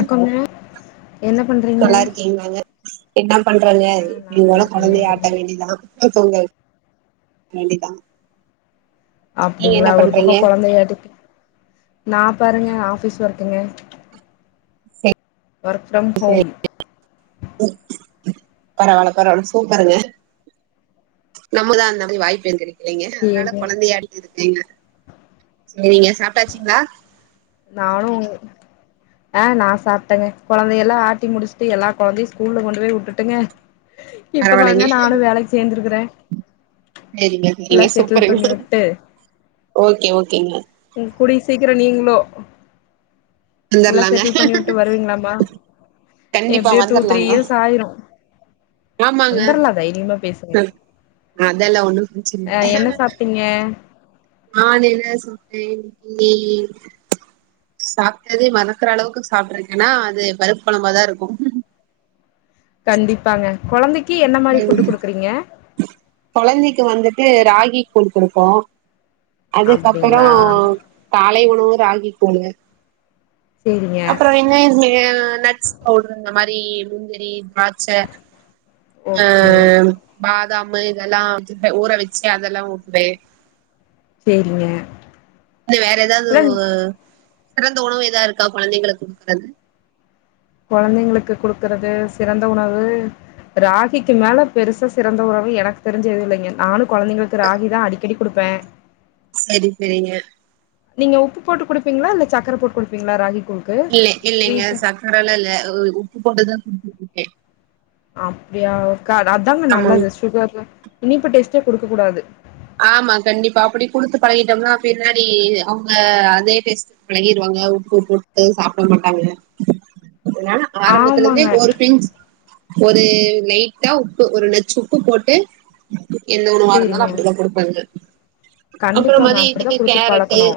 அக்கா மாமா என்ன பண்றீ நல்லா இருக்கீங்லாங்க என்ன பண்றங்க ஆ நா நல்லா இனிமேல இருக்கேங்க கொழந்தைய நீங்க ஆட்ட வேண்டிதா து பொங்கல் வேண்டிதா நீங்க என்ன அப்டிங்ளா ஒரு பக்கோ பண்றீங்க கொழந்தைய ஆட்டிவுட்டு நா பாருங்க ஆபீஸ் ஒர்க்குங்க சரி வெர்க் ஃப்ரம் சரி ஹோம் பரவால்ல பரவால்ல சூப்பருங்க நம்மதா அந்த மாரி வாய்ப்பெங்கலே செரிங்க அதனால சேரிங்க கொழந்தைய அடிக்கது [unintelligible] செரிங்க சாப்டாச்சுங்ளா நானு ஆ நா சாப்ட்டேங்க கொழந்தையல்லா ஆட்டி முடிச்ட்டு எல்லா கொழந்தையு ஸ்கூல்ல கொண்டு போய் வுட்டுட்டுங்க இப்ப பரவால்லைங்க தாங்க நானு வேலைக்கி சேந்துருக்கிறே சேரிங்க சேரிங்க சூப்பருங்க பண்ணி வுட்டு ஓகே ஓகேங்க ம் கூடிய சீக்கிரொ நீங்களோ எல்லா வந்துர்லாங்க செட்டில் பண்ணி வுட்டு வருவீங்களாமா கண்டிப்பா எப்டியோ டூ த்ரீ வந்துர்லாங்க இயர்ஸ் ஆயிரு ஆமாங்க வந்தர்லா தைரிமா பேசுங்க அதெல்லா ஒன்னு பிரச்சன அ என்ன சாப்ட்டீங்க நானு என்ன சொல்றே இன்னைக்கி சாப்டதே மறக்கற அளவுக்கு சாப்ட்ருக்கேனா அது பருப் கொழம்பா தா இருக்கு கண்டிப்பாங்க கொழந்தைக்கி என்ன மாரி ஃபுட்டு் ம் குடுக்குறீங்க கொழந்தைக்கு வந்துட்டு ராகி கூழ் குடுப்போ அதுக்கப்புறோ அப்டிங்களா காலை உணவு ராகி கூழு சேரிங்க அப்றோ [unintelligible] நட்ஸ் பவுடர் இந்த மாரி முந்திரி திராட்ச அ ஓகே பாதாமு இதெல்லா வந்து ப ஊற வச்சி அதெல்லா ஊட்டுவே சேரிங்க இல்ல வேற ஏதாவது இல்ல சிறந்த உணவு ஏதா இருக்கா கொழந்தைங்களுக்கு குடுக்கறது கொழந்தைங்களுக்கு குடுக்கறது சிறந்த உணவு ராகிக்கி மேல பெருசா சிறந்த உணவு எனக்கு தெரிஞ்சு எதுவு இல்லைங்க நானு கொழந்தைங்களுக்கு ராகி தா அடிக்கடி குடுப்பே சேரி சேரிங்க நீங்க உப்பு போட்டு குடுப்பீங்ளா இல்ல சக்கர போட் குடுப்பீங்ளா ராகி கூழ் இல்ல இல்லங்க சக்கரல்லா இல்ல உப்பு போட்டு தா குடிக்க குடுப்பே அப்டியா க அதாங்க ஆமாங் நல்லது சுகரு இனிப்பு டேஸ்டே குடுக்க கூடாது ஆமா கண்டிப்பா அப்டி குடுத்து பழகிட்டோம்னா பின்னாடி அவுங்க அதே டேஸ்ட்டு பழகிருவாங்க உப்பு போட்டு சாப்ட மாட்டாங்க அதனால ஆரம்பத்துலந்தே ஆமாங்க ஒரு பிஞ்ச் ஒரு லைட்டா உப்பு ஒரு நச்சு உப்பு போட்டு எந்த உணவா இருந்தாலு சேரிங்க அப் குடுப்பேங்க கண்டிப்பாங்க அப்டிதா குடுத்து கேரட்டு பழக்கணு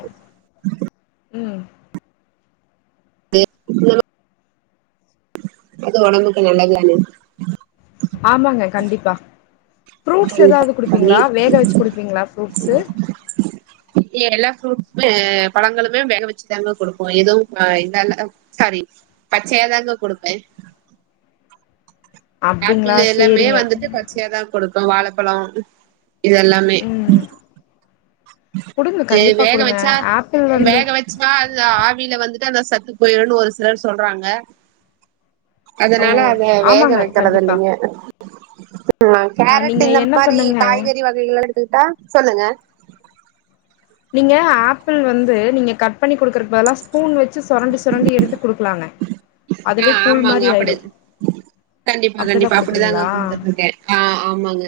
ம் தே [unintelligible] அது ஒடம்புக்கு நல்லது தானே ஆமாங்க கண்டிப்பா ஃப்ரூட்ஸ் கண்டிப்பா எதாவ்து பண்ணி குடுப்பீங்களா வேக வச்சு குடுப்பீங்களா ஃப்ரூட்ஸு எல்லா ஃப்ரூட்ஸ்மே பழங்களுமே வேக வச்சுதாங்க குடுப்போ எதுவு ஆ இதால்ல சாரி பச்சையாதாங்க குடுப்பே அப்டிங்களா ஆப்பிளு எல்லாமே சேரிங்க வந்துட்டு பச்சியாதா குடுப்போ வாழப்பழோ இதெல்லாமே ம் குடுங்க து கண்டிப்பா வேக குடுங்க வச்சா ஆப்பிள் வந்து வேக வச் சா அந்த ஆவியில வந்துட்டு அந்த சத்து போயிருன் ஒரு சிலர் சொல்றாங்க ஓ அதனால அத வேக ஆமாங்க கண்டிப்பா வெக்கறதில்லைங்க ஆ கேரட் நீங்க இந்த என்ன மாரி பண்ணுங்க காய்கறி வகைகள்ல எடுத்துகிட்டா சொல்லுங்க நீங்க ஆப்பிள் வந்து நீங்க கட் பண்ணி குடுக்கறக் பதலாச் பூன் வெச்சு சொரண்டி சொரண்டி எடுத்து குடுக்லான்னே ஆ அதுவே கூழ் ஆமாங்க மாரி அப்படி ஆய்ரு கண்டிப்பா கண்டிப்பா அப்டிதாங்க குடுத்துட்ருக்கே ஆ ஆமாங்க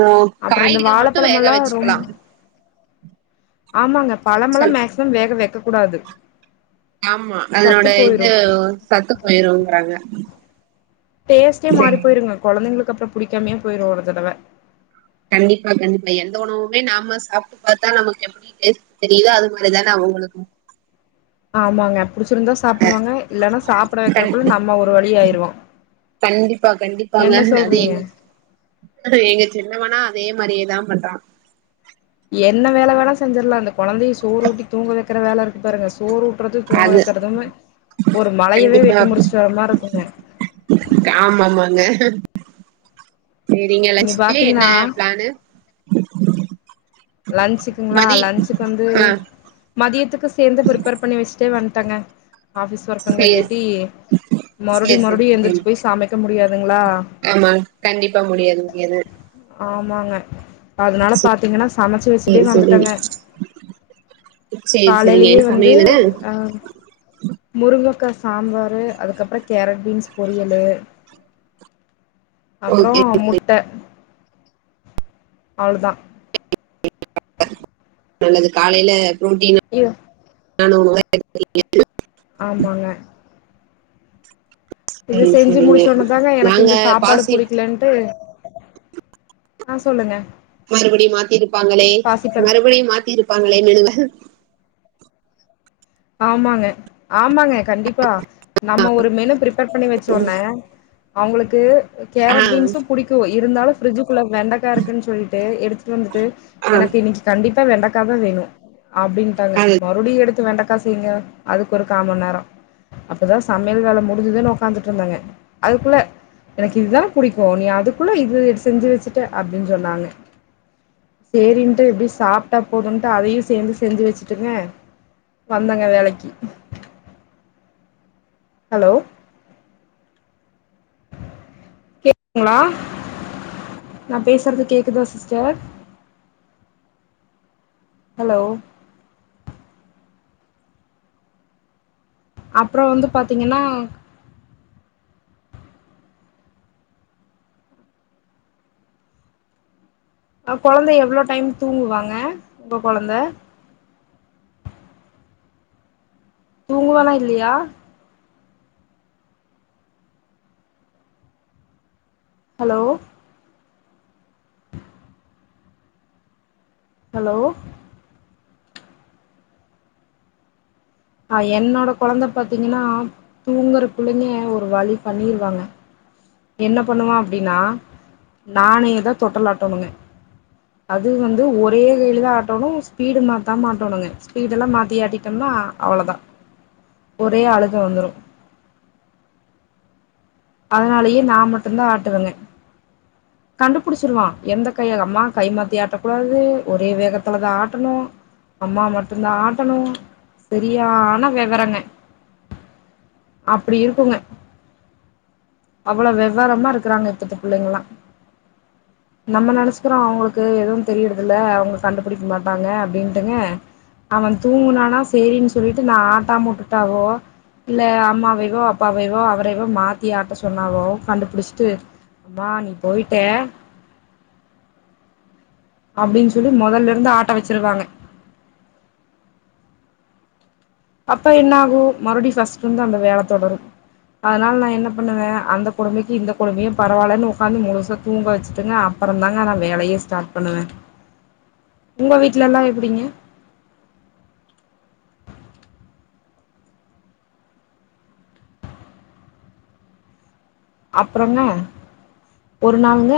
ஓ அப்புறோ இந்த காய்கள் மட்டு வேக வாழப்பழமெல்லா ரொம் வெச்சுக்லா ஆமாங்க பழமெலாம் சொல் மேக்சிமம் வேக வெக்க கூடாது ஆமா சத்து அதனோட போயிரு இது சத்து போயிருங்கறாங்க டேஸ்ட்டே மாறி சேரி போயிருங்க கொழந்தைங்ளுக்கு அப்றம் புடிக்காம்யே போயிரு ஒரு தடவே கண்டிப்பா கண்டிப்பா எந்த உணவுமே நம்ம சாப்ட்டு பாத்தா நமக்கு எப்டி எஸ் தெரியிதா அது மாரிதானே அவுங்குளுக்கும் ஆமாங்க புடிச்சிருந்தா சாப்டுவாங்க இல்லனா சாப்ட கண் வெக்கிறக்குள்ள நம்ம ஒரு வழி ஆயிருவோ கண்டிப்பா கண்டிப்பாங்க, என்ன அது சொல்றீங்க எங்க எங்க சின்னவனா அதே மாரியேதாம் பண்றா என்ன வேல வேணா செஞ்சர்லா இந்தக் கொழந்தைய சோறு ஊட்டித் தூங்க வெக்கற வேல இருக்கு பாருங்கச் சோறு ஊட்றது தூங்க அது வெக்கறதுமே ஒரு மலையவே வெட்டி முறிச்ட்டு வர மார்ருக்குங்க காமா மாங்க சேரிங்க நீங்க லன்சுக்கு என்ன பாத்தீங்கன்னா பிளானு லன்சுக்குங்ளா மதி லன்சுக்கு வந்து ஆ மதியத்துக்கு சேர்ந்து ப்ரிப்பேர் பண்ணி வெச்ட்டே வன்ட்டங்க ஆஃபிஸ் சேர் ஒர்க்குங்கிறங்கேட்டி மறுடி சேர் சேர் மறுடி சேரி எந்திரிச்சு போய் சமைக்க முடியாதுங்ளா ஆமா கண்டிப்பா முடியாது முடியாது ஆமாங்க அதனால பாத்தீங்கனா சமச்சு வெச்சுட்டே சேரி சேரி வந்துட்டேங்க சேரி சேரிங்க காலைலியே என்ன வந்து சமையலுங்க அ முருங்கக்கா சாம்பாரு அதுக்கப்றோ கேரட் பீன்ஸ் பொரியலு அப்றோ ஓகே முட்ட அவ்ளதா [unintelligible] நல்லது காலைல புரோட்டீனா யோ நானு அவனுந்தா [inaudible] ஆமாங்க இது சரி செஞ்சு சரிங்க முடிச்சொன்னதாங்க எனக்கு நாங்க இந்த சாப்பாடு பாசி புடிக்கலன்ட்டு ஆ சொல்லுங்க மறுபடியும் மாத்திருப்பாங்களே பாசிப்பருப்பு மறுபடியும் மாத்தி இருப்பாங்களே மெனுவே ஆமாங்க ஆமாங்க கண்டிப்பா நம்ம ஒரு மெனு ப்ரிப்பேர் பண்ணி வெச்சோனே அவுங்ளுக்கு ஆ கேரட் பீன்ஸும் புடிக்கு இருந்தாலு ஃப்ரிட்ஜுக்குள்ள வெண்டக்கா இருக்குன் சொல்லிட்டு எடுத்துட்டு வந்துட்டு ஆ எனக்கு இன்னக்கி கண்டிப்பா வெண்டக்காதா வேணு அப்டின்ட்டாங்க அத மறுடியு எடுத்து வெண்டக் திங்க அதுக்கு ஒரு கா மண் நேரோ அப்பதா சமையல் வேல முடிஞ்சுதுன் ஒக்காந்துட்ருந்தேங்க அதுக்குள்ள எனக்கு இதுதாம் புடிக்கு நீ அதுக்குள்ள இதுடு செஞ்சு வெச்சுட்ட அப்டின் சொன்னாங்க சேரின்ட்டு எப்டி சாப்ட்டா போதுன்ட்டு அதையு சேர்ந்து செஞ்சு வெச்சுட்டுங்க வந்தங்க வேலக்கி ஹலோ கேக்குதுங்ளா நா பேசுறது கேக்குதா சிஸ்டர் ஹலோ அப்றோ வந்து பாத்தீங்கன்னா அ கொழந்த எவ்ளோ டைம் தூங்குவாங்க உங்க கொழந்த தூங்குவானா இல்லியா ஹலோ [inaudible] ஹலோ ஆ என்னோட கொழந்த பாத்திங்கன்னா தூங்கரக்குள்ளங்க ஒரு வழி பண்ணிருவாங்க என்ன பண்ணுவா அப்டின்னா நானே தா தொட்டல் ஆட்டணுங்க அது வந்து ஒரே கைல தா ஆட்டனு ஸ்பீடு மாத்தாம ஆட்டணுங்க ஸ்பீடல்லா மாத்தி ஆட்டிட்டோம்னா அவ்ளோதா ஒரே ஆளுக வந்துரு அதனாலேயே நா மட்டுதா ஆட்டுவங்க [inaudible] கண்டுபுடுச்சுருவா எந்த கைய அம்மா கை மாத்தி ஆட்டக்கூடாது ஒரே வேகத்துலதா ஆட்டனு அம்மா மட்டுதா ஆட்டனு சரியான வெவரங்க அப்டி இருக்குங்க அவ்ளோ வெவரமா இருக்குறாங்க இப்பத்த புள்ளைங்கல்லா [inaudible] நம்ம நெனச்சுக்குறோ அவங்களுக்கு எதுவு தெரியறது இல்ல அவங்க கண்டுபுடிக்க மாட்டாங்க அப்டின்ட்டுங்க அவ தூங்குனானா சேரின்னு சொல்லிட்டு நா ஆட்டா உட்டுட்டாவோ இல்ல அம்மாவைவோ அப்பாவைவோ அவரைவோ மாத் யார்ட்ட சொன்னாவோ கண்டுபுடுஷ்ட்டு மா நீ போயிட்ட அப்டின் சொல்லி மொதல்லருந்து ஆட்ட வச்சுருவாங்க அப்ப என்னாகு மறுபடி ஃபர்ஸ்ட்ல இருந்து அந்த வேல தொடரு அதுனால நா என்ன பண்ணுவே அந்த கொடுமைக்கு இந்த கொடுமையு பரவாலன்னு உக்காந்து முழுசா தூங்க வச்சுட்டுங்க அப்பறோதாங்க நா வேலயே ஸ்டார்ட் பண்ணுவே [inaudible] உங்க வீட்லலா எப்டிங்க அப்ரோங்க ஒரு நாளுங்க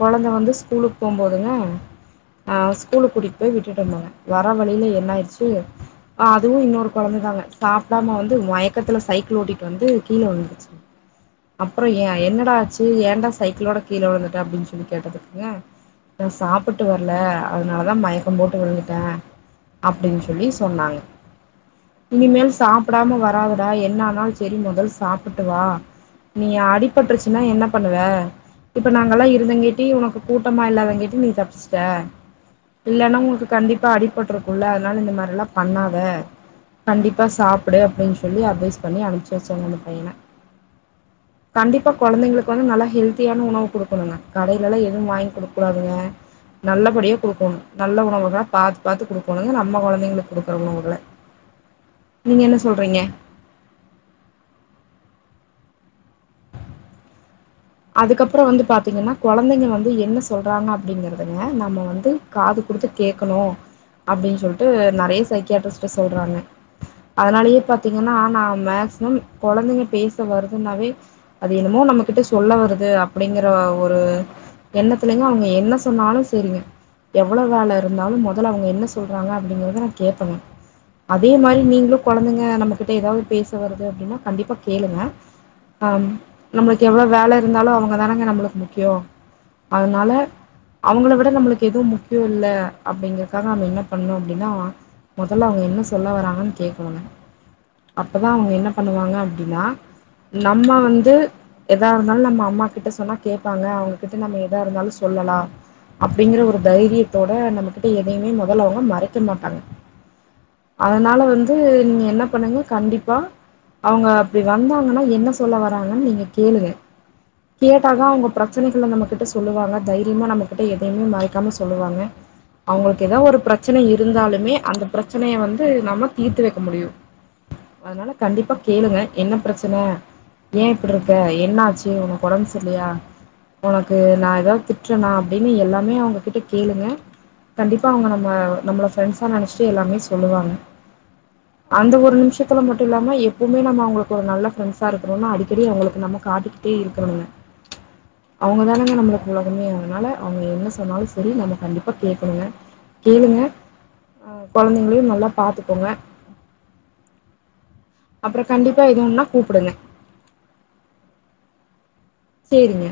கொழந்த வந்து ஸ்கூலுக்கு போ போது ஆ ஸ்கூல்க்கு கூட்டிட்டு போய் விட்டுட்டு வந்தோங்க வர வழில என் ஆயிறுச்சு அதுவு இன்னொரு கொழந்த தாங்க சாப்டாம வந்து மயக்கத்துல சைக்கிள் ஓட்டிட்டு வந்து கீழ உழுந்துருச்சு அப்புறோ ஏ என்னடா ஆச்சு ஏன்டா சைக்குளோட கீழ உழுந்துட்ட அப்டின்னு சொல்லி கேட்டதுக்கு நா சாப்புட்டு வரல அதனாலதா மயக்க போட்டு உழுந்துட்டே அப்டின்னு சொல்லி சொன்னாங்க இனிமே சாப்புடாம வராத டா என்ன ஆனாலு செரி முதல் சாப்புட்டு வா நீ அடிபட்ருச்சுனா என்ன பண்ணுவ இப்ப நாங்கல்லா இருந்தங்கேட்டி உனக்கு கூட்டமா இல்லாதங்கேட்டி நீ தப்ச்சுட்ட இல்லன்னா உங்களுக்கு கண்டிப்பா அடிபட்டுருக்கும்ல அதனால இந்த மாரில்லா பண்ணாத கண்டிப்பா சாப்புடு அப்டின்னு சொல்லி அட்வைஸ் பண்ணி அனுப்ச்சு வச்சங்க அந்த பையன கண்டிப்பா கொழந்தைங்களுக்கு வந்து நல்லா ஹெல்த்தியான உணவு குடுக்கணுங்க கடேலல்லா எது வாங்கி குடுக்க கூடாதுங்க நல்லபடியா கொடுக்கோனு நல்ல உணவுகளா பாத்து பாத்து கொக்கணுங்க நம்ம கொழந்தைங்களுக்கு கொடுக்குற உணவுகள [inaudible] நீங்க என்ன சொல்றீங்க அதுக்கப்பறோ வந்து பாத்தீங்கன்னா கொழந்தைங்க வந்து என்ன சொல்றாங்க அப்படிங்கறதுங்க நம்ம வந்து காது குடுத்து கேக்கனு அப்டின் சொல்ட்டு நெறய சைக்கியார்ட்டிஸ்ட் சொல்றாங்க அதனாலயே பாத்தீங்கன்னா நா மேக்சிம கொழந்தைங்க பேச வருதுன்னாவே அது என்னமோ நம்ம கிட்ட சொ சொல்ல வருது அப்டிங்குற ஒரு எண்ணத்துலங்க அவங்க என்ன சொன்னாலு சேரிங்க எவ்வளோ வேல இருந்தாலு மொதல்ல அவங்க என்ன சொல்றாங்க அப்படிங்குறத நா கேப்பங்கே அதே மாரி நீங்களு கொழந்தைங்க நம்ம கிட்ட ஏதாவது பேச வருது அப்டின்னா கண்டிப்பா கேளுங்க ஆம் நம்மளுக்கு எவ்வளவு வேலை இருந்தாலும் அவங்க தானங்க நம்மளுக்கு முக்கியம் அதனால அவங்கள விட நம்மளுக்கு எதுவு முக்கியம் இல்ல அப்டிங்கறக்காக நம்ம என்ன பண்ணு அப்டின்னா முதல்ல அவங்க என்ன சொல்ல வராங்கன்னு கேட்கணுங்க அப்போதான் அவங்க என்ன பண்ணுவாங்க அப்படின்னா நம்ம வந்து எதா இருந்தாலு நம்ம அம்மா கிட்ட சொன்னா கேட்பாங்க அவங்ககிட்ட நம்ம எதா இருந்தாலு சொல்லலா அப்படிங்கிற ஒரு தைரியத்தோட நம்ம கிட்ட எதையுமே முதல்ல அவங்க மறைக்க மாட்டாங்க அதனால வந்து நீங்க என்ன பண்ணுங்க கண்டிப்பா அவங்க அப்டி வந்தாங்கன்னா என்ன சொல்ல வராங்கன்னு நீங்க கேளுங்க கேட்டக்கா அவங்க பிரச்சனைகளை நம்ம கிட்ட சொல்லுவாங்க தைரியமா நம்ம கிட்ட எதையுமே மறைக்காம சொல்லுவாங்க அவங்களுக்கு ஏதோ ஒரு பிரச்சன இருந்தாலுமே அந்த பிரச்சனய வந்து நம்ம தீர்த்து வைக்க முடியு அதனால கண்டிப்பா கேளுங்க என்ன பிரச்சனை ஏன் இப்படி இரு இப்போ என்ன ஆச்சு உனக்கு உடம்பு சரி இல்லையா உனக்கு நா ஏதாவது திட்டுறனா அப்டின்னு எல்லாமே அவங்ககிட்ட கேளுங்க கண்டிப்பா அவங்க நம்ம நம்மள ஃப்ரெண்ட்ஸா நினைச்சிட்டு எல்லாமே சொல்லுவாங்க அந்த ஒரு நிமிஷத்துல மட்டும் இல்லாம எப்பவுமே நம்ம அவங்களுக்கு ஒரு நல்ல பிரண்ட்ஸாஇருக்கணோனு அடிக்கடி அவங்களுக்கு நம்ம காத்துக்கிட்டே இருக்கணுங்க அவங்க தானங்க நம்மளுக்கு உலகமே அதுனால அவங்க என்ன சொன்னாலு சரி நம்ம கண்டிப்பா கேட்கணுங்க கேளுங்க அ குழந்தைங்களையு நல்லா பாத்துக்கோங்க அப்புறம் கண்டிப்பா இது ஒன்னா கூப்பிடுங்க சேரிங்க